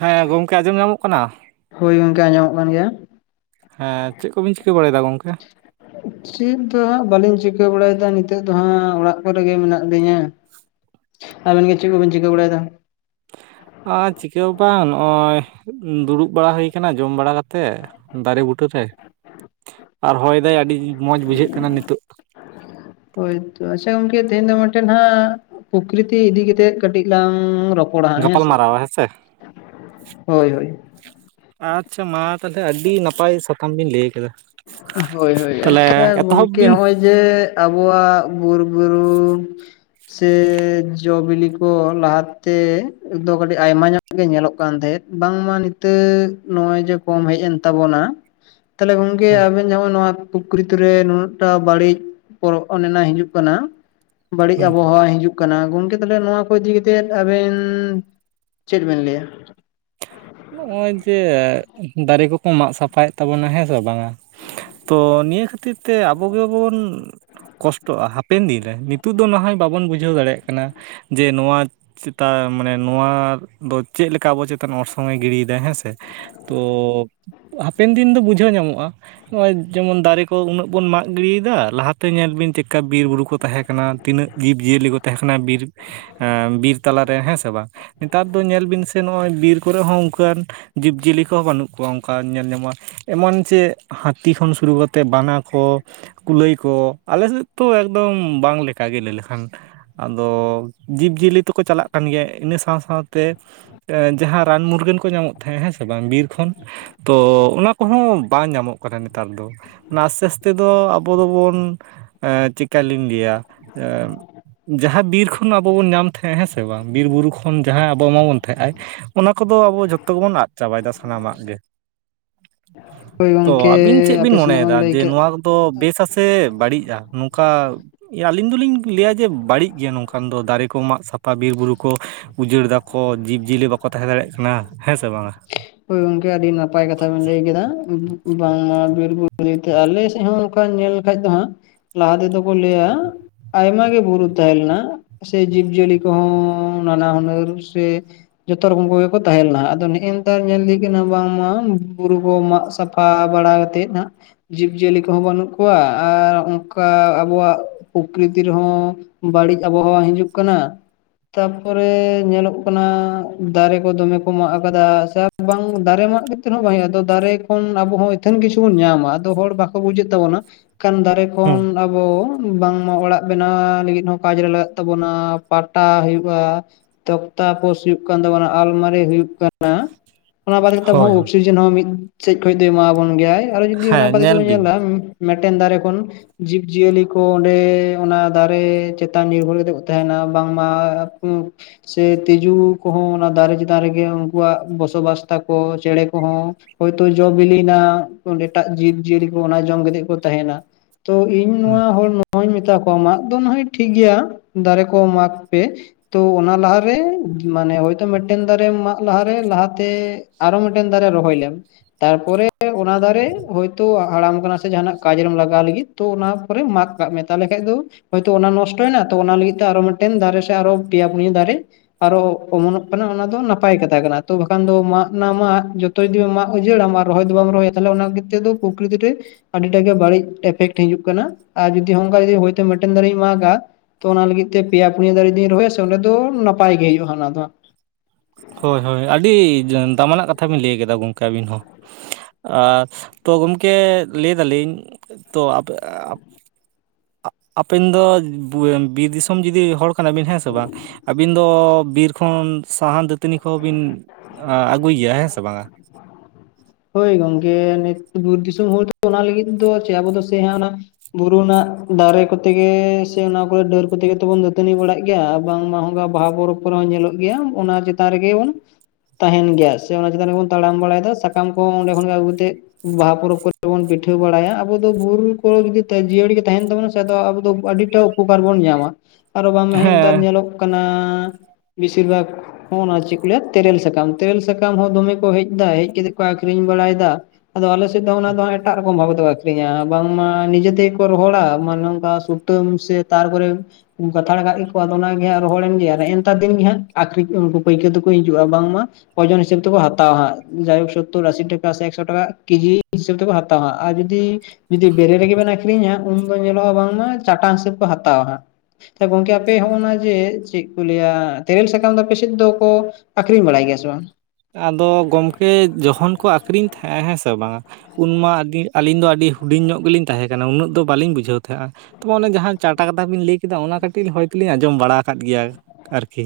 ᱦᱮᱸ ᱜᱚᱝᱠᱮ ᱟᱸᱡᱚᱢ ᱧᱟᱢᱚᱜ ᱠᱟᱱᱟ? ᱦᱳᱭ ᱜᱚᱝᱠᱮ ᱟᱸᱡᱚᱢᱚᱜ ᱠᱟᱱ ᱜᱮᱭᱟ᱾ ᱦᱮᱸ ᱪᱮᱜ ᱠᱚᱵᱤᱝ ᱪᱤᱠᱟᱹ ᱵᱟᱲᱟᱭᱮᱫᱟ ᱜᱚᱝᱠᱮ? [inaudible] ᱪᱤᱫ ᱫᱚ ᱦᱟᱸᱜ ᱵᱟᱹᱞᱤᱧ ᱪᱤᱠᱟᱹ ᱵᱟᱲᱟ ᱭᱮᱫᱟ ᱱᱤᱛᱚᱜ ᱫᱚ ᱦᱟᱸᱜ ᱚᱲᱟᱜ ᱠᱚᱨᱮ ᱜᱮ ᱢᱮᱱᱟᱜ ᱞᱤᱧᱟ᱾ ᱟᱵᱮᱱ ᱜᱮ ᱪᱮᱜ ᱠᱚ ᱵᱤᱝ ᱪᱤᱠᱟᱹ ᱵᱟᱲᱟ ᱭᱮᱫᱟ? ᱟ ᱪᱤᱠᱟᱹ ᱦᱚᱸ ᱵᱟᱝ ᱱᱚᱜ-ᱚᱭ ᱫᱩᱲᱩᱵ ᱵᱟᱲᱟ ᱦᱩᱭ ᱠᱟᱱᱟ ᱡᱚᱢ ᱵᱟᱲᱟ ᱠᱟᱛᱮᱜ, ᱫᱟᱨᱮ ᱵᱩᱴᱟᱹ ᱨᱮ ᱟᱨ ᱦᱚᱭ ᱮᱫᱟᱭ ᱟᱹᱰᱤ‌ᱻ ᱢᱚᱡᱽ ᱵᱩᱡᱷᱟᱹᱜ ᱠᱟᱱᱟ ᱱᱤᱛᱚᱜ ᱦᱳᱭᱛᱚ ᱟᱪᱪᱷᱟ ᱜᱚᱝᱠᱮ ᱛᱮᱦᱮᱧ ᱫᱚ ᱢᱤᱫᱴᱟᱹᱱ ᱦᱟᱸᱜ ᱯᱚᱠᱤᱨᱤᱛᱤ ᱤᱫᱤ ᱠᱮᱛᱮᱜ ᱠᱟᱹᱴᱤᱡ ᱞᱟᱝ ᱨᱚᱯᱼᱼ ᱯᱚᱲᱟ ‌ᱦᱟᱸᱜ ᱦᱮᱸ ᱜᱟᱯᱟᱞ ᱥᱮ, ᱢᱟᱨᱟᱣᱟ ᱦᱮᱸ ᱥᱮ ᱦᱳᱭ ᱦᱳᱭ᱾ ᱟᱪᱪᱷᱟ ᱢᱟ ᱛᱟᱞᱦᱮ ᱟᱹᱰᱤ ᱱᱟᱯᱟᱭ ᱥᱟᱛᱟᱢ ᱵᱤᱱ ᱞᱟᱹᱭ ᱟᱠᱟᱫᱟ᱾ ᱟᱸ ᱦᱳᱭ ᱦᱳᱭ ᱟᱪᱪᱷᱟ ᱜᱚᱝᱠᱮ ᱵᱤᱱ ᱦᱚᱸᱜ-ᱚᱸᱭᱼᱼ ᱡᱮ ᱟᱵᱚᱣᱟᱜ ᱵᱩᱨ ᱵᱩᱨᱼᱩᱼᱼ ᱥᱮ ᱡᱚ ᱵᱤᱞᱤ ᱠᱚ ᱞᱟᱦᱟ ᱛᱮ ᱫᱚ ᱠᱟᱹᱴᱤᱡ ᱟᱭᱢᱟ ᱧᱚᱜᱼᱼ ᱜᱮ ᱧᱮᱞᱚᱜ ᱠᱟᱱ ᱛᱮᱦᱮᱸᱫ ᱵᱟᱝ ᱢᱟ ᱱᱤᱛᱟᱹᱜ ᱱᱚᱸᱜ-ᱚᱭ ᱡᱮ ᱠᱚᱢ ᱦᱮᱡ ᱮᱱ ᱛᱟᱵᱚᱱᱟ, ᱛᱟᱦᱮᱞᱮ ᱜᱚᱝᱼ ᱜᱮ ᱦᱩᱸ ᱟᱵᱮᱱ ᱡᱮ ᱦᱚᱸᱭ ᱱᱚᱣᱟ ᱯᱩᱠᱤᱨᱤᱛᱳ ᱨᱮ ᱱᱩᱱᱟᱹᱜ ᱴᱟᱜ ᱵᱟᱹᱲᱤᱡ ᱯᱚᱨᱚᱜ ᱚᱱᱼ ᱚᱱᱟ ᱦᱤᱡᱩᱜ ᱠᱟᱱᱟ, ᱵᱟᱹᱲᱤᱡ ᱦᱩᱸ ᱟᱵᱚ ᱦᱟᱜ ᱦᱤᱡᱩᱜᱼᱼ ᱠᱟᱱᱟ ᱜᱚᱝᱠᱮ ᱛᱟᱦᱮᱞᱮ ᱱᱚᱣᱟ ᱠᱚ ᱤᱫᱤ ᱠᱟᱛᱮᱫ ᱟᱹᱵᱮᱱ ᱪᱮᱫ ᱵᱤᱱ ᱞᱟᱹᱭᱼᱟ? ᱱᱚᱜ-ᱚᱭ ᱡᱮ ᱫᱟᱨᱮ ᱠᱚᱠᱚ ᱢᱟᱜ ᱥᱟᱯᱷᱟᱭᱮᱫ ᱛᱟᱵᱚᱱᱟ ᱦᱮᱸ ᱥᱮ ᱵᱟᱝᱼᱟ᱾ ᱛᱚ ᱱᱤᱭᱟᱹ ᱠᱷᱟᱹᱛᱤᱨ ᱛᱮ ᱟᱵᱚ ᱜᱮᱵᱚᱱᱼᱼ ᱠᱚᱥᱴᱚᱜ-ᱟ ᱦᱟᱯᱮᱱ ᱫᱤᱱ ᱨᱮ, ᱱᱤᱛᱩᱜ ᱫᱚ ᱱᱟᱦᱟᱭ ᱵᱟᱵᱚᱱ ᱵᱩᱡᱷᱟᱹᱣ ᱫᱟᱲᱮᱭᱟᱜ ᱠᱟᱱᱟ, ᱡᱮ ᱱᱚᱣᱟ ᱪᱮᱛᱟ ᱢᱟᱱᱮ ᱱᱚᱣᱟ ᱫᱚ ᱪᱮᱫ ᱞᱮᱠᱟ ᱟᱵᱚ ᱪᱮᱛᱼᱼ ᱛᱟᱱ ᱚᱥᱚᱢᱚᱭ ᱜᱤᱲᱤᱭ ᱫᱟᱭ ᱦᱮᱸ ᱥᱮ ᱛᱚ ᱦᱟᱯᱮᱱ ᱫᱤᱱ ᱫᱚ ᱵᱩᱡᱷᱟᱹᱣ ᱧᱟᱢᱚᱜᱼᱟ᱾ ᱱᱚᱸᱜ-ᱚᱭ ᱡᱮᱢᱚᱱ ᱫᱟᱨᱮ ᱠᱚ ᱩᱱᱟᱹᱜ ᱵᱚᱱ ᱢᱟᱜ ᱜᱤᱰᱤᱭ ᱫᱟ ᱞᱟᱦᱟ ᱛᱮ ᱧᱮᱞ ᱵᱤᱱ ᱪᱮᱜ ᱠᱟ ᱵᱤᱨ ᱵᱩᱨᱩ ᱠᱚ ᱛᱟᱦᱮᱸ ᱠᱟᱱᱟ, ᱛᱤᱱᱟᱹᱜ ᱡᱤᱵᱼᱡᱤᱭᱟᱹᱞᱤ ᱠᱚ ᱛᱟᱦᱮᱸ ᱠᱟᱱᱟ ᱵᱤᱨ ᱮᱸ ᱵᱤᱨ ᱛᱟᱞᱟᱨᱮ ᱦᱮᱸ ᱥᱮ ᱵᱟᱝ ᱱᱮᱛᱟᱨ ᱫᱚ ᱧᱮᱞ ᱵᱤᱱ ᱥᱮ ᱱᱚᱸᱜᱼᱚᱭ ᱵᱤᱨ ᱠᱚᱨᱮ ᱦᱚᱸ ᱚᱝᱠᱟᱱ ᱡᱤᱵᱽ ᱡᱤᱭᱟᱹᱞᱤ ᱠᱚᱦᱚᱸ ᱵᱟᱹᱱᱩᱜ ᱠᱚᱣᱟ ᱚᱝᱠᱟᱱ ᱧᱮᱞ ᱧᱟᱢᱼᱟ, ᱮᱢᱟᱱ ᱪᱮᱫ ᱦᱟᱹᱛᱤ ᱠᱷᱚᱱ ᱥᱩᱨᱩ ᱠᱟᱛᱮᱫ ᱵᱟᱱᱟ ᱠᱚ ᱠᱩᱞᱟᱹᱭ ᱠᱚ ᱟᱞᱮ ᱥᱮᱫ ᱛᱚ ᱮᱠᱫᱚᱢ ᱵᱟᱝ ᱞᱮᱠᱟ ᱜᱮ ᱞᱟᱹᱭ ᱞᱮᱠᱷᱟᱱ᱾ ᱟᱫᱚ ᱡᱤᱵᱽ ᱡᱤᱭᱟᱹᱞᱤ ᱛᱚᱠᱚ ᱪᱟᱞᱟᱜ ᱠᱟᱱ ᱜᱮᱭᱟ ᱤᱱᱟᱹ ᱥᱟᱶ-ᱥᱟᱶᱛᱮ ᱮᱸ ᱡᱟᱦᱟᱸ ᱨᱟᱱ ᱢᱩᱨᱜᱟᱹᱱ ᱠᱚ ᱧᱟᱢᱚᱜ ᱛᱟᱦᱮᱸᱫ ᱦᱮᱸ ᱥᱮ ᱵᱟᱝ ᱵᱤᱨ ᱠᱷᱚᱱ, ᱛᱚ ᱚᱱᱟ ᱠᱚᱦᱚᱸ ᱵᱟᱝ ᱧᱟᱢᱚᱜ ᱠᱟᱱᱟ ᱱᱮᱛᱟᱨ ᱫᱚ᱾ ᱚᱱᱟ ᱟᱥᱛᱮ ᱟᱥᱛᱮ ᱫᱚ ᱟᱵᱚ ᱫᱚᱵᱚᱱ ᱮᱸ ᱪᱤᱠᱟᱹᱞᱤᱧ ᱞᱮᱭᱟ ᱮᱫ ᱡᱟᱦᱟᱸ ᱵᱤᱨ ᱠᱷᱚᱱ ᱟᱵᱚ ᱵᱚᱱ ᱧᱟᱢ ᱛᱟᱦᱮᱸᱜ ᱦᱮᱸᱥᱮ ᱵᱟᱝ ᱵᱤᱨ ᱵᱩᱨᱩ ᱠᱷᱚᱱ ᱡᱟᱦᱟᱸ ᱟᱵᱚ ᱮᱢᱟ ᱵᱚᱱ ᱛᱟᱦᱮᱸᱡ ᱟᱭ ᱚᱱᱟ ᱠᱚᱫᱚ ᱟᱵᱚ ᱡᱷᱚᱛᱚ ᱜᱮᱵᱚᱱ ᱟᱫ ᱪᱟᱵᱟᱭᱫᱟ ᱥᱟᱱᱟᱢᱟᱜ ᱜᱮ᱾ ᱦᱳᱭ ᱛᱚ ᱜᱚᱝᱠᱮ ᱟᱵᱤᱱ ᱪᱮᱫ ᱵᱤᱱ ᱟᱯᱮ ᱥᱮᱱᱟᱜ ᱢᱟᱢ ᱢᱚᱱᱮᱭᱫᱟ ᱞᱟᱹᱭ ᱡᱮ ᱠᱮᱫ ᱱᱚᱣᱟ ᱫᱚ ᱵᱮᱥ ᱟᱥᱮ ᱵᱟᱹᱲᱤᱡᱼᱟ ᱱᱚᱝᱠᱟ ᱟᱹᱞᱤᱧ ᱫᱚᱞᱤᱧ ᱞᱟᱹᱭᱟ ᱡᱮ ᱵᱟᱹᱲᱤᱡ ᱜᱮᱭᱟ ᱱᱚᱝᱠᱟᱱ ᱫᱚ ᱫᱟᱨᱮ ᱠᱚ ᱢᱟᱜ ᱥᱟᱯᱷᱟ ᱵᱤᱨᱼᱵᱩᱨᱩ ᱠᱚ ᱩᱡᱟᱹᱲ ᱫᱟᱠᱚ ᱡᱤᱵᱽᱼᱡᱤᱭᱟᱹᱞᱤ ᱵᱟᱠᱚ ᱛᱟᱦᱮᱸ ᱫᱟᱲᱮᱭᱟᱜ ᱠᱟᱱᱟ ᱦᱮᱸᱥᱮ ᱵᱟᱝᱟ? ᱦᱳᱭ ᱜᱚᱝᱠᱮ ᱟᱹᱰᱤ ᱱᱟᱯᱟᱭ ᱠᱟᱛᱷᱟ ᱵᱮᱱ ᱞᱟᱹᱭ ᱠᱮᱫᱟ ᱵᱟᱝᱢᱟ ᱵᱤᱨᱼᱵᱩᱨᱩ ᱛᱚ ᱟᱞᱮ ᱥᱮᱫ ᱦᱚᱸ ᱚᱝᱠᱟ ᱧᱮᱞ ᱞᱮᱠᱷᱟᱡ ᱫᱚ ᱦᱟᱸᱜ ᱞᱟᱦᱟ ᱛᱮᱫᱚ ᱠᱚ ᱞᱟᱹᱭᱟ ᱟᱭᱢᱟ ᱜᱮ ᱵᱩᱨᱩ ᱛᱟᱦᱮᱸ ᱞᱮᱱᱟ ᱥᱮ ᱡᱤᱵᱽ ᱡᱤᱭᱟᱹᱞᱤ ᱠᱚᱦᱚᱸ ᱱᱟᱱᱟ ᱦᱩᱱᱟᱹᱨ ᱥᱮ ᱡᱷᱚᱛᱚ ᱨᱚᱠᱚᱢ ᱠᱚᱜᱮ ᱠᱚ ᱛᱟᱦᱮᱸ ᱞᱮᱱᱟ ᱟᱫᱚ ᱱᱮ ᱱᱮᱛᱟᱨ ᱧᱮᱞ ᱤᱫᱤᱜ ᱠᱟᱱᱟ ᱵᱟᱝᱢᱟ ᱵᱩᱨᱩ ᱠᱚ ᱢᱟᱜ ᱥᱟᱯᱷᱟ ᱵᱟᱲᱟ ᱠᱟᱛᱮᱜ ᱦᱟᱸᱜ ᱡᱤᱵᱽᱡᱤᱭᱟᱹᱞᱤ ᱠᱚᱦᱚᱸ ᱵᱟᱹᱱᱩᱜ ᱠᱚᱣᱟ ᱟᱨ ᱚᱱᱠᱟ ᱟᱵᱚᱣᱟᱜ ᱯᱚᱠᱨᱤᱛᱤ ᱨᱮᱦᱚᱸ ᱵᱟᱹᱲᱤᱡ ᱟᱵᱚᱦᱟᱣᱟ ᱦᱤᱡᱩᱜ ᱠᱟᱱᱟ ᱛᱟᱯᱚᱨᱮ ᱧᱮᱞᱚᱜ ᱠᱟᱱᱟ ᱫᱟᱨᱮ ᱠᱚ ᱫᱚᱢᱮ ᱠᱚ ᱢᱟᱜ ᱠᱟᱫᱟ ᱥᱮ ᱵᱟᱝ ᱫᱟᱨᱮ ᱢᱟᱜ ᱠᱟᱛᱮ ᱨᱮᱦᱚᱸ ᱵᱟᱝ ᱦᱩᱭᱩᱜᱼᱟ ᱫᱟᱨᱮ ᱠᱷᱚᱱ ᱟᱵᱚ ᱦᱚᱸ ᱟᱹᱛᱷᱟᱹᱱ ᱠᱤᱪᱷᱩ ᱵᱚᱱ ᱧᱟᱢᱟ, ᱟᱫᱚ ᱦᱚᱲ ᱵᱟ ᱠᱚ ᱵᱩᱡᱟᱹᱜ ᱛᱟᱵᱚᱱᱟ ᱠᱟᱱ ᱫᱟᱨᱮ ᱦᱩᱸ ᱠᱷᱚᱱ ᱟᱵᱚ ᱵᱟᱝᱢᱟ ᱚᱲᱟᱜ ᱵᱮᱱᱟᱣ ᱞᱟᱹᱜᱤᱫ ᱦᱚᱸ ᱠᱟᱡ ᱨᱮ ᱞᱟᱜᱟᱜ ᱛᱟᱵᱚᱱᱟ ᱯᱟᱴᱟ ᱦᱩᱭᱩᱜᱼᱟ, ᱛᱚᱠᱛᱟᱯᱚᱥ ᱦᱩᱭᱩᱜ ᱠᱟᱱ ᱛᱟᱵᱚᱱᱟ ᱟᱞᱢᱟᱨᱤ ᱦᱩᱭᱩᱜ ᱠᱟ ᱱᱟ ᱚᱱᱟ ᱵᱟᱫ ᱠᱟᱛᱮ ᱦᱳᱭ ᱟᱵᱚ ᱦᱳᱭ ᱚᱠᱥᱤᱡᱮᱱ ᱦᱚᱸ ᱢᱤᱫ ᱥᱮᱫ ᱠᱷᱚᱱ ᱫᱚᱭ ᱮᱢᱟᱵᱚᱱ ᱜᱮᱭᱟᱭ᱾ ᱟᱨᱚ ᱡᱩᱫᱤ ᱚᱱᱟ ᱦᱮᱸ ᱵᱟᱨ ᱧᱮᱞ ᱛᱮᱵᱚᱱ ᱵᱤᱱ ᱧᱮᱞᱟ ᱢᱤᱫᱴᱮᱱ ᱫᱟᱨᱮ ᱠᱷᱚᱱ ᱡᱤᱵᱽᱼᱡᱤᱭᱟᱹᱞᱤ ᱠᱚ ᱚᱸᱰᱮ ᱚᱱᱟ ᱫᱟᱨᱮ ᱪᱮᱛᱟᱱ ᱱᱤᱨᱵᱷᱚᱨ ᱠᱟᱛᱮ ᱠᱚ ᱛᱟᱦᱮᱸᱱᱟ ᱵᱟᱝᱢᱟ ᱥᱮ ᱛᱤᱡᱩ ᱠᱚᱦᱚᱸ ᱚᱱᱟ ᱫᱟᱨᱮ ᱪᱮᱛᱟᱱ ᱨᱮᱜᱮ ᱩᱱᱠᱩᱣᱟᱜ ᱵᱚᱥᱚᱵᱟᱥ ᱛᱟᱠᱚ ᱪᱮᱬᱮ ᱠᱚᱦᱚᱸ ᱦᱳᱭᱛᱳ ᱡᱚ ᱵᱤᱞᱤᱭᱱᱟ ᱚᱸᱰᱮ ᱮᱴᱟᱜ ᱡᱤᱵᱽᱡᱤᱭᱟᱹᱞᱤ ᱠᱚ ᱚᱱᱟ ᱡᱚᱢ ᱠᱟᱛᱮᱜ ᱠᱚ ᱛᱟᱦᱮᱸᱱᱟ᱾ ᱛᱚ ᱤᱧ ᱦᱩᱸ ᱱᱚᱶᱟ ᱦᱚᱲ ᱱᱚᱣᱟᱧ ᱢᱮᱛᱟ ᱠᱚᱣᱟ ᱢᱟᱜᱽ ᱫᱚ ᱱᱟᱦᱚᱭ ᱴᱷᱤᱠᱜᱮᱭᱟ ᱫᱟᱨᱮ ᱠᱚ ᱢᱟᱜ ᱯᱮ ᱛᱚ ᱚᱱᱟ ᱞᱟᱦᱟᱨᱮ ᱢᱟᱱᱮ ᱦᱚᱭᱛᱚ ᱢᱤᱫᱴᱮᱱ ᱫᱟᱨᱮ ᱢᱟᱜ ᱞᱟᱦᱟᱨᱮ ᱞᱟᱦᱟᱛᱮ ᱟᱨᱚ ᱢᱤᱫᱴᱮᱱ ᱫᱟᱨᱮ ᱨᱚᱦᱚᱭ ᱞᱮᱢ᱾ ᱛᱟᱨᱯᱚᱨᱮ ᱚᱱᱟ ᱫᱟᱨᱮ ᱦᱳᱭᱛᱳ ᱦᱟᱲᱟᱢ ᱠᱟᱱᱟ ᱥᱮ ᱡᱟᱦᱟᱸᱱᱟᱜ ᱠᱟᱡ ᱨᱮᱢ ᱞᱟᱜᱟᱣ ᱞᱟᱹᱜᱤᱫ ᱛᱚ ᱚᱱᱟ ᱯᱚᱨᱮ ᱢᱟᱜ ᱠᱟᱜ ᱢᱮ ᱛᱟᱦᱚᱞᱮ ᱠᱷᱟᱡ ᱫᱚ ᱦᱚᱭᱛᱳ ᱚᱱᱟ ᱱᱚᱥᱴᱚᱭᱱᱟ ᱛᱚ ᱚᱱᱟ ᱞᱟᱹᱜᱤᱫ ᱛᱮ ᱟᱨᱚ ᱢᱤᱫᱴᱮᱱ ᱫᱟᱨᱮ ᱥᱮ ᱟᱨᱚ ᱯᱮᱭᱟ ᱯᱩᱱᱭᱟᱹ ᱫᱟᱨᱮ ᱟᱨᱚ ᱚᱢᱚᱱᱚᱜ ᱠᱟᱱᱟ ᱚᱱᱟ ᱫᱚ ᱱᱟ ᱯᱟᱭ ᱠᱟᱛᱷᱟ ᱠᱟᱱᱟ ᱛᱚ ᱵᱟᱠᱷᱟᱱ ᱫᱚ ᱢᱟᱜ ᱱᱟ ᱢᱟᱜ ᱡᱚᱛᱚ ᱡᱩᱫᱤᱢ ᱢᱟᱜ ᱩᱡᱟᱹᱲᱟᱢ ᱨᱚᱦᱚᱭ ᱫᱚ ᱵᱟᱢ ᱨᱚᱦᱚᱭᱟ ᱛᱚ ᱚᱱᱟ ᱠᱮᱛᱛᱮ ᱫᱚ ᱯᱚᱠᱨᱤᱛᱤ ᱨᱮ ᱟᱹᱰᱤᱴᱟ ᱜᱮ ᱵᱟᱹᱲᱤᱡ ᱤᱯᱷᱮᱠᱴ ᱦᱤᱡᱩᱜ ᱠᱟᱱᱟ ᱟᱨ ᱡᱩᱫᱤ ᱦᱚᱝᱠᱟ ᱡᱩᱫᱤ ᱦᱚᱭᱛᱳ ᱢᱤᱫᱴᱮᱱ ᱫᱟᱨᱮᱧ ᱢᱟᱜᱟ ᱛᱚ ᱚᱱᱟ ᱞᱟᱹᱜᱤᱫ ᱛᱮ ᱯᱮᱭᱟ ᱯᱩᱱᱭᱟᱹ ᱫᱟᱨᱮ ᱡᱩᱫᱤᱧ ᱨᱚᱦᱚᱭᱟ ᱥᱮ ᱚᱸᱵᱮ ᱫᱚ ᱱᱟᱯᱟᱭ ᱜᱮ ᱦᱩᱭᱩᱜᱼᱟ ᱚᱱᱟ ᱫᱚ ᱦᱟᱸᱜ᱾ ᱦᱳᱭ ᱦᱳᱭ ᱟᱹᱰᱤ ᱫᱟᱢᱟᱱᱟᱜ ᱠᱟᱛᱷᱟ ᱵᱤᱱ ᱞᱟᱹᱭ ᱠᱮᱫᱟ ᱜᱚᱝᱠᱮ ᱟᱹᱵᱤᱱ ᱦᱚᱸ᱾ ᱟᱨ ᱛᱚ ᱜᱚᱝᱠᱮ ᱞᱟᱹᱭ ᱫᱟᱞᱤᱧ ᱛᱳ ᱟᱯᱮᱱ ᱫᱚ ᱵᱤᱨ ᱫᱤᱥᱚᱢ ᱡᱩᱫᱤ ᱦᱚᱲ ᱠᱟᱱᱟᱵᱤᱱ ᱦᱮᱸ ᱥᱮ ᱵᱟᱝ ᱟᱹᱵᱤᱱ ᱫᱚ ᱵᱤᱨ ᱠᱷᱚᱱ ᱥᱟᱦᱟᱱ ᱫᱟᱹᱛᱟᱹᱱᱤ ᱠᱚᱦᱚᱸ ᱵᱤᱱ ᱟᱹᱜᱩᱭ ᱜᱮᱭᱟ ᱦᱮᱸ ᱥᱮ ᱵᱟᱝᱟ? [inaudible] ᱦᱳᱭ ᱜᱚᱝᱠᱮ ᱱᱤᱛ ᱵᱤᱨ ᱫᱤᱥᱚᱢ ᱦᱚᱲ ᱫᱚ ᱚᱱᱟ ᱞᱟᱹᱜᱤᱫ ᱫᱚ ᱟᱵᱚ ᱫᱚ ᱥᱮᱭ ᱦᱟᱸᱜ ᱵᱩᱨᱩ ᱱᱟᱜ ᱫᱟᱨᱮ ᱠᱚᱛᱮᱜ ᱜᱮ ᱥᱮ ᱚᱱᱟ ᱠᱚᱨᱮ ᱰᱟᱹᱨ ᱠᱚᱛᱮᱜ ᱵᱚᱱ ᱫᱟᱹᱛᱟᱹᱱᱤ ᱵᱟᱲᱟᱜ ᱜᱮᱭᱟ᱾ ᱵᱟᱝᱢᱟ [unintelligible] ᱵᱟᱦᱟ ᱯᱚᱨᱚᱵᱽ ᱠᱚᱨᱮ ᱦᱚᱸ ᱧᱮᱞᱚᱜ ᱜᱮᱭᱟ ᱚᱱᱟ ᱪᱮᱛᱟᱱ ᱨᱮᱜᱮ ᱵᱚᱱ ᱛᱟᱦᱮᱱ ᱜᱮᱭᱟ᱾ ᱚᱱᱟ ᱪᱮᱛᱟᱱ ᱨᱮᱵᱚᱱ ᱛᱟᱲᱟᱢ ᱵᱟᱲᱟᱭᱮᱫᱟ ᱥᱟᱠᱟᱢ ᱠᱚ ᱚᱸᱰᱮ ᱠᱷᱚᱱ ᱜᱮ ᱟᱹᱜᱩ ᱠᱟᱛᱮᱫ ᱵᱟᱦᱟ ᱯᱚᱨᱚᱵᱽ ᱠᱚᱨᱮ ᱵᱚᱱ ᱯᱤᱴᱷᱟᱹ ᱵᱟᱲᱟᱭᱟ ᱟᱵᱚ ᱫᱚ ᱵᱩᱨᱩ ᱠᱚᱨᱮ ᱡᱩᱫᱤ ᱡᱤᱭᱟᱹᱲ ᱜᱮ ᱛᱟᱦᱮᱱ ᱛᱟᱵᱚᱱᱟ ᱥᱮ ᱟᱵᱚ ᱫᱚ ᱟᱹᱰᱤᱴᱟᱜ ᱩᱯᱠᱟᱨ ᱵᱚᱱ ᱧᱟᱢᱟ᱾ ᱟᱨᱚ ᱵᱟᱝᱢᱟ ᱦᱮᱸ ᱱᱮᱛᱟᱨ ᱧᱮᱞᱚᱜ ᱠᱟᱱᱟ, ᱵᱮᱥᱤᱨ ᱵᱷᱟᱜᱽ ᱪᱮᱫ ᱠᱚ ᱞᱟᱹᱭᱟ ᱛᱮᱨᱮᱞ ᱥᱟᱠᱟᱢ ᱛᱮᱨᱮᱞ ᱥᱟᱠᱟᱢ ᱦᱚᱸ ᱫᱚᱢᱮ ᱠᱚ ᱦᱮᱡ ᱫᱟ ᱦᱮᱡ ᱠᱟᱛᱮ ᱠᱚ ᱟᱠᱷᱨᱤᱧ ᱵᱟᱲᱟᱭᱮᱫᱟ᱾ ᱟᱫᱚ ᱟᱞᱮ ᱥᱮᱫ ᱫᱚ ᱚᱱᱟ ᱫᱚ ᱮᱴᱟᱜ ᱨᱚᱠᱚᱢ ᱵᱷᱟᱵᱮ ᱛᱮᱠᱚ ᱟᱠᱷᱨᱤᱧᱟ ᱵᱟᱝᱢᱟ ᱱᱤᱡᱮ ᱛᱮᱜᱮ ᱠᱚ ᱨᱚᱦᱚᱲᱟ ᱢᱟᱱᱮ ᱱᱚᱝᱠᱟ ᱥᱩᱛᱟᱹᱢ ᱥᱮ ᱛᱟᱨᱯᱚᱨᱮ ᱠᱟᱛᱷᱟᱲ ᱠᱟᱜ ᱜᱮᱠᱚ ᱟᱫᱚ ᱚᱱᱟᱜᱮ ᱦᱟᱸᱜ ᱨᱚᱦᱚᱲᱮᱱ ᱜᱮ ᱱᱮᱜᱮ-ᱱᱮᱛᱟᱨ ᱫᱤᱱ ᱜᱮ ᱦᱟᱸᱜ ᱟᱠᱷᱨᱤ ᱩᱱᱠᱩ ᱯᱟᱹᱭᱠᱟᱹᱨ ᱛᱮᱠᱚ ᱦᱤᱡᱩᱜ-ᱟ ᱵᱟᱝᱢᱟ ᱳᱡᱚᱱ ᱦᱤᱥᱟᱹᱵ ᱛᱮᱠᱚ ᱦᱟᱛᱟᱣᱟ ᱦᱟᱸᱜ ᱡᱟᱭᱦᱳᱠ ᱥᱚᱛᱛᱳᱨ ᱟᱥᱤ ᱴᱟᱠᱟ ᱥᱮ ᱮᱠᱥᱚ ᱴᱟᱠᱟ ᱠᱮᱡᱤ ᱦᱤᱥᱟᱹᱵ ᱛᱮᱠᱚ ᱦᱟᱛᱟᱣᱟ ᱦᱟᱸᱜ ᱟᱨ ᱡᱩᱫᱤ ᱡᱩᱫᱤ ᱵᱮᱨᱮᱞ ᱨᱮᱜᱮᱵᱮᱱ ᱟᱠᱷᱨᱤᱧᱟ ᱩᱱᱫᱚ ᱧᱮᱞᱚᱜᱼᱟ ᱵᱟᱝᱢᱟ ᱪᱟᱴᱟᱝ ᱦᱤᱥᱟᱹᱵ ᱠᱚ ᱦᱟᱛᱟᱣᱟ ᱦᱟᱸᱜ ᱜᱚᱝᱠᱮ ᱟᱯᱮ ᱦᱚᱸᱜ ᱚᱱᱟ ᱡᱮ ᱪᱮᱫ ᱠᱚ ᱞᱟᱹᱭᱟ ᱛᱮᱨᱮᱞ ᱥᱟᱠᱟᱢ ᱫᱚ ᱟᱯᱮᱥᱮᱫ ᱫᱚᱠᱚ ᱟᱠᱷᱨᱤᱧ ᱵᱟᱲᱟᱭ ᱜᱮᱭᱟ ᱥᱮ ᱵᱟᱝ? ᱟᱫᱚ ᱜᱚᱢᱠᱮ ᱡᱚᱠᱷᱚᱱ ᱠᱚ ᱟᱠᱷᱨᱤᱧ ᱦᱮᱸ ᱦᱮᱸ ᱥᱮ ᱵᱟᱝ-ᱟ ᱩᱱ ᱢᱟ ᱟᱞᱤᱧ ᱫᱚ ᱟᱹᱰᱤ ᱰᱩᱰᱤᱧ ᱧᱚᱜ ᱜᱮᱞᱤᱧ ᱛᱟᱦᱮᱸ ᱠᱟᱱᱟ ᱩᱱᱟᱹᱜ ᱫᱚ ᱵᱟᱞᱤᱧ ᱵᱩᱡᱷᱟᱹᱣ ᱛᱟᱦᱮᱜ-ᱟ᱾ ᱛᱚ ᱚᱱᱮ ᱡᱟᱦᱟᱸ ᱪᱟᱴᱟ ᱠᱟᱛᱷᱟ ᱵᱤᱱ ᱞᱟᱹᱭ ᱠᱮᱫᱟ ᱚᱱᱟ ᱠᱟᱹᱴᱤᱡ ᱦᱚᱭᱛᱚ ᱞᱤᱧ ᱟᱸᱡᱚᱢ ᱵᱟᱲᱟ ᱟᱠᱟᱫ ᱜᱮᱭᱟ᱾ ᱟᱨᱠᱤ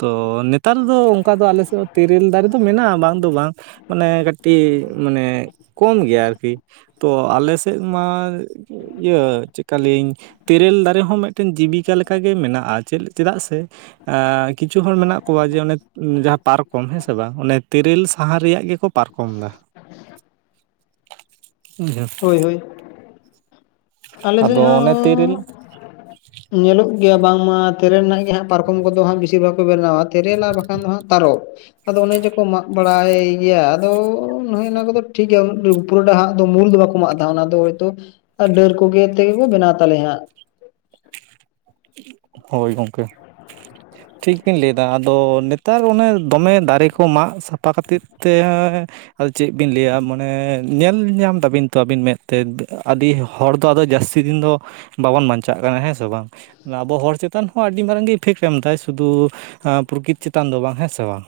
ᱛᱚ ᱱᱮᱛᱟᱨ ᱫᱚ ᱚᱱᱠᱟ ᱫᱚ ᱟᱞᱮ ᱥᱮᱫ ᱛᱮᱨᱮᱞ ᱫᱟᱨᱮ ᱫᱚ ᱢᱮᱱᱟᱜᱼᱟ ᱵᱟᱝ ᱫᱚ ᱵᱟᱝ ᱢᱟᱱᱮ ᱠᱟᱹᱴᱤᱡ ᱢᱟᱱᱮ ᱠᱚᱢ ᱜᱮᱭᱟ ᱟᱨᱠᱤ᱾ ᱛᱚ ᱟᱞᱮ ᱥᱮᱫ ᱢᱟ ᱤᱭᱟᱹ ᱪᱮᱫᱠᱟ ᱞᱟ. ᱭᱤᱧ ᱛᱮᱨᱮᱞ ᱫᱟᱨᱮ ᱦᱚᱸ ᱢᱤᱫᱴᱮᱱ ᱡᱤᱵᱤᱠᱟ ᱞᱮᱠᱟᱜᱮ ᱢᱮᱱᱟᱜᱼᱟ ᱪᱮᱫᱟᱜ ᱥᱮ ᱠᱤᱪᱷᱩ ᱦᱚᱲ ᱢᱮᱱᱟᱜ ᱠᱚᱣᱟ ᱡᱮ ᱚᱱᱮ ᱡᱟᱦᱟᱸ ᱯᱟᱨᱠ ᱠᱚᱢ ᱦᱮᱸ ᱥᱮ ᱵᱟᱝ ᱚᱱᱮ ᱛᱮᱨᱮᱞ ᱥᱟᱦᱟ ᱨᱮᱭᱟᱜ ᱜᱮᱠᱚ ᱯᱟᱨᱠᱚᱢ ᱫᱟ᱾ [unintelligible] ᱦᱳᱭ ᱦᱳᱭ ᱟᱞᱮ ᱥᱮᱫ ᱟᱫᱚ ᱚᱱᱮ ᱛᱮᱨᱮᱞ ᱦᱚᱸ ᱧᱮᱞᱚᱜ ᱜᱮᱭᱟ ᱵᱟᱝᱢᱟ ᱛᱮᱨᱮᱞ ᱨᱮᱱᱟᱜ ᱜᱮ ᱦᱟᱸᱜ ᱯᱟᱨᱠᱚᱢ ᱠᱚᱫᱚ ᱦᱟᱸᱜ ᱵᱤᱥᱤᱨ ᱵᱷᱟᱜᱽ ᱠᱚ ᱵᱮᱱᱟᱣᱟ᱾ ᱛᱮᱨᱮᱞ ᱟᱨ ᱵᱟᱠᱷᱟᱱ ᱫᱚ ᱦᱟᱸᱜ ᱛᱟᱨᱚᱵᱯ᱾ ᱟᱫᱚ ᱚᱱᱮ ᱡᱮᱠᱚ ᱢᱟᱜ ᱵᱟᱲᱟᱭ ᱜᱮᱭᱟ ᱟᱫᱚ ᱚᱱᱮ ᱚᱱᱟ ᱠᱚᱫᱚ ᱴᱷᱤᱠ ᱜᱮᱭᱟ ᱯᱩᱨᱟᱹᱴᱟ ᱦᱟᱸᱜ ᱫᱚ ᱢᱩᱞ ᱫᱚ ᱵᱟᱠᱚ ᱢᱟᱜᱫᱟ ᱚᱱᱟ ᱫᱚ ᱦᱚᱭᱛᱚ ᱰᱟᱹᱨ ᱠᱚᱜᱮ ᱛᱮᱜᱮ ᱠᱚ ᱵᱮᱱᱟᱣ ᱛᱟᱞᱮᱭᱟ ᱦᱟᱸᱜ᱾ ᱦᱳᱭ ᱜᱚᱢᱠᱮ [inaudible] ᱴᱷᱤᱠ ᱵᱮᱱ ᱞᱟᱹᱭ ᱮᱫᱟ ᱟᱫᱚ ᱱᱮᱛᱟᱨ ᱚᱱᱮ ᱫᱚᱢᱮ ᱫᱟᱨᱮ ᱠᱚ ᱢᱟᱜ ᱥᱟᱯᱷᱟ ᱠᱷᱟᱹᱛᱤᱨ ᱛᱮ ᱟᱫᱚ ᱪᱮᱫ ᱵᱤᱱ ᱞᱟᱹᱭᱟ ᱢᱟᱱᱮ ᱧᱮᱞ ᱧᱟᱢ ᱫᱟᱵᱤᱱ ᱛᱚ ᱟᱹᱵᱤᱱ ᱢᱮᱫᱛᱮ ᱟᱹᱫᱤ ᱦᱚᱲ ᱫᱚ ᱟᱫᱚ ᱡᱟᱹᱥᱛᱤ ᱫᱤᱱ ᱫᱚ ᱵᱟᱵᱚᱱ ᱵᱟᱧᱪᱟᱜ ᱠᱟᱱᱟ ᱦᱮᱸ ᱥᱮ ᱵᱟᱝ? ᱟᱵᱚ ᱦᱚᱲ ᱪᱮᱛᱟᱱ ᱦᱚᱸ ᱟᱹᱰᱤ ᱢᱟᱨᱟᱝ ᱜᱮ ᱤᱯᱷᱮᱠᱴ ᱮᱢᱫᱟᱭ ᱥᱩᱫᱩ ᱯᱨᱚᱠᱤᱛ ᱪᱮᱛᱟᱱ ᱫᱚ ᱵᱟᱝ ᱦᱮᱸ ᱥᱮ ᱵᱟᱝ?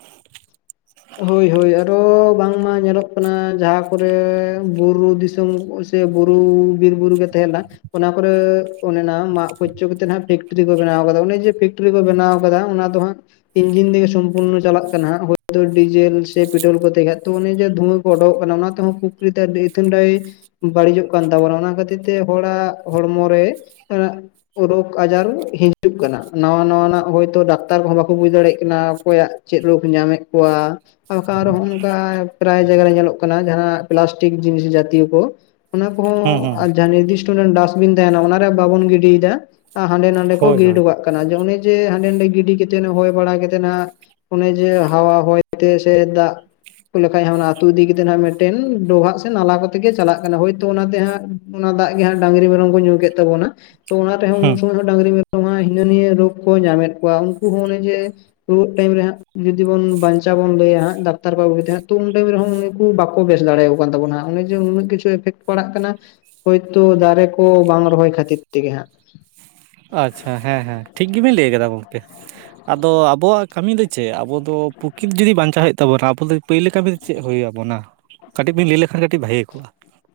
ᱦᱳᱭ ᱦᱳᱭ ᱟᱨᱚ ᱵᱟᱝᱢᱟ ᱧᱮᱞᱚᱜ ᱠᱟᱱᱟ ᱡᱟᱦᱟᱸ ᱠᱚᱨᱮ ᱵᱩᱨᱩ ᱫᱤᱥᱚᱢ ᱥᱮ ᱵᱩᱨᱩ ᱵᱤᱨ ᱵᱩᱨᱩ ᱜᱮ ᱛᱟᱦᱮᱸ ᱞᱮᱱᱟ ᱚᱱᱟ ᱠᱚᱨᱮ ᱚᱱᱮ ᱚᱱᱟ ᱢᱟᱜ ᱯᱷᱚᱪᱚ ᱠᱟᱛᱮᱜ ᱦᱟᱸᱜ ᱯᱷᱮᱠᱴᱨᱤ ᱠᱚ ᱵᱮᱱᱟᱣᱫᱟ ᱚᱱᱮ ᱡᱮ ᱯᱷᱮᱠᱴᱨᱤ ᱠᱚ ᱵᱮᱱᱟᱣ ᱟᱠᱟᱫᱟ ᱚᱱᱟ ᱫᱚ ᱦᱟᱸᱜ ᱤᱱᱡᱤᱱ ᱛᱮᱜᱮ ᱥᱚᱢᱯᱩᱨᱱᱚ ᱪᱟᱞᱟᱜ ᱠᱟᱱᱟ ᱦᱟᱸᱜ᱾ ᱰᱤᱡᱮᱞ ᱥᱮ ᱯᱮᱴᱨᱳᱞ ᱠᱚ ᱛᱟᱦᱮᱸ ᱠᱷᱟᱱᱡ ᱛᱚ ᱚᱱᱮ ᱡᱮ ᱫᱷᱩᱣᱟᱹ ᱠᱚ ᱚᱰᱠᱚᱜ ᱠᱟᱱᱟ ᱚᱱᱟ ᱛᱮᱦᱚᱸ ᱯᱚᱠᱨᱤᱛᱮ [unintelligible] ᱷᱮᱱᱰᱟᱭ ᱵᱟᱹᱲᱤᱡᱚᱜ ᱠᱟᱱ ᱛᱟᱵᱚᱱᱟ ᱚᱱᱟ ᱠᱷᱟᱹᱛᱤᱨ ᱛᱮ ᱦᱚᱲᱟᱜ ᱦᱚᱲᱢᱚ ᱨᱮ᱾ ᱨᱳᱜᱽ ᱟᱡᱟᱨ ᱦᱤᱡᱩᱜ ᱠᱟᱱᱟ ᱱᱟᱶᱟ ᱱᱟᱣᱟᱱᱟᱜ ᱦᱚᱭᱛᱳ ᱰᱟᱠᱛᱟᱨ ᱠᱚᱦᱚᱸ ᱵᱟᱠᱚ ᱵᱩᱡ ᱫᱟᱲᱮᱭᱟᱜ ᱠᱟᱱᱟ ᱚᱠᱚᱭᱟᱜ ᱪᱮᱫ ᱨᱳᱜ ᱧᱟᱢᱮᱫ ᱠᱚᱣᱟ ᱵᱟᱠᱷᱟᱱ ᱟᱨ ᱦᱚᱝᱠᱟᱭ᱾ ᱯᱨᱟᱭ ᱡᱟᱭᱜᱟ ᱨᱮ ᱧᱮᱞᱚᱜ ᱠᱟᱱᱟ ᱡᱟᱦᱟᱸ ᱯᱞᱟᱥᱴᱤᱠ ᱡᱤᱱᱤᱥ ᱡᱟᱛᱤᱭᱚ ᱠᱚ ᱚᱱᱟ ᱠᱚᱦᱚᱸ ᱦᱩᱸ ᱦᱩᱸ ᱟᱨ ᱡᱟᱦᱟᱸ ᱱᱤᱨᱫᱤᱥ ᱰᱟᱥᱵᱤᱱ ᱛᱟᱦᱮᱱᱟ ᱚᱱᱟᱨᱮ ᱵᱟᱵᱚᱱ ᱜᱤᱰᱤᱭᱮᱫᱟ ᱟᱨ ᱦᱟᱸᱰᱮ ᱱᱟᱰᱮ ᱠᱚ ᱦᱳᱭ ᱜᱤᱰᱤ ᱦᱳᱭ ᱚᱰᱩᱟᱜ᱾ ᱮ ᱚᱱᱮ ᱡᱮ ᱦᱟᱸᱰᱮ ᱱᱟᱰᱮ ᱜᱤᱰᱤ ᱠᱟᱛᱮ ᱦᱚᱭ ᱵᱟᱲᱟ ᱠᱟᱛᱮᱜ ᱱᱟᱜ ᱚᱱᱮ ᱡᱮ ᱦᱟᱣᱟ ᱦᱚᱭ ᱛᱮ ᱥᱮ ᱫᱟᱜ ᱞᱮᱠᱷᱟᱡ ᱦ ᱚᱱᱟ ᱟᱹᱛᱩ ᱤᱫᱤ ᱠᱟᱛᱮᱜ ᱱᱟᱸᱜ ᱢᱤᱫᱴᱟᱝ ᱰᱚᱵᱷᱟᱜ ᱥᱮ ᱱᱟᱞᱟ ᱠᱚᱛᱮᱜ ᱜᱮ ᱪᱟᱞᱟᱜ ᱠᱟᱱᱟ ᱦᱳᱭᱛᱳ ᱚᱱᱟᱛᱮ ᱦᱟᱸᱜ᱾ ᱚᱱᱟ ᱫᱟᱜ ᱜᱮ ᱦᱟᱸᱜ ᱰᱟᱝᱨᱤ ᱢᱮᱨᱚᱢ ᱠᱚ ᱧᱩ ᱠᱮᱫ ᱛᱟᱵᱚᱱᱟ ᱛᱚ ᱚᱱᱟ ᱨᱮᱦᱚᱸ ᱩᱱ ᱦᱩᱸ ᱥᱚᱢᱚᱭ᱾ ᱰᱟᱝᱨᱤ ᱢᱮᱨᱚᱢ ᱦᱤᱱᱟᱹ ᱱᱤᱭᱟᱹ ᱨᱳᱜᱽ ᱠᱚ ᱧᱟᱢᱮᱫ ᱠᱚᱣᱟ ᱩᱱᱠᱩ ᱦᱚᱸ ᱚᱱᱮ ᱡᱮ ᱨᱩᱣᱟᱹᱜ ᱴᱟᱭᱤᱢ ᱨᱮ ᱦᱟᱸᱜ᱾ ᱡᱩᱫᱤ ᱵᱚᱱ ᱵᱟᱧᱪᱟᱣ ᱵᱚᱱ ᱞᱟᱭᱟ ᱦᱟᱸᱜ ᱰᱟᱠᱛᱟᱨ ᱠᱚᱵᱩᱤᱟᱸᱜ ᱛᱚ ᱩᱱ ᱴᱟ ᱛᱟᱭᱚᱢ ᱨᱮᱦ ᱦᱚᱸ ᱩᱱᱠᱩ ᱵᱟᱠᱚ ᱵᱮᱥ ᱫᱟᱲᱮᱠᱚ ᱛᱵᱱᱟ ᱦᱟᱸᱜ ᱡᱮ ᱩᱱᱟᱹᱜ ᱠᱤᱪᱷᱩ᱾ ᱤᱯᱷᱮᱠᱴ ᱯᱟᱲᱟᱜ ᱠᱟᱱᱟ ᱦᱳᱭᱛᱳ ᱫᱟᱨᱮ ᱠᱚ ᱵᱟᱝ ᱨᱚᱦᱚᱭ ᱠᱷᱟᱹᱛᱤᱨ ᱛᱮᱜᱮ ᱦᱟᱸᱜ ᱾ ᱟᱪᱪᱷᱟ ᱦᱮᱸ ᱦᱮᱸ ᱴᱷᱤᱠ ᱜᱮᱵᱤᱱ ᱞᱟᱹᱭ ᱟᱠᱟᱫᱟ ᱜᱚᱝᱠᱮ᱾ ᱟᱫᱚ ᱟᱵᱚᱣᱟᱜ ᱠᱟᱹᱢᱤ ᱫᱚ ᱪᱮᱫ ᱟᱵᱚ ᱫᱚ ᱯᱨᱚᱠᱤᱛ ᱡᱩᱫᱤ ᱵᱟᱧᱪᱟᱣ ᱦᱩᱭᱩᱜ ᱛᱟᱵᱚᱱᱟ ᱟᱵᱚ ᱫᱚ ᱯᱟᱹᱭᱞᱟᱹ ᱠᱟᱹᱢᱤ ᱪᱮᱫ ᱦᱩᱭ ᱟᱵᱚᱱᱟ? ᱠᱟᱹᱴᱤᱡ ᱵᱮᱱ ᱞᱟᱹᱭ ᱞᱮᱠᱷᱟᱱ ᱠᱟᱹᱴᱤᱡ ᱵᱷᱟᱹᱜᱮ ᱠᱚᱜᱼᱟ᱾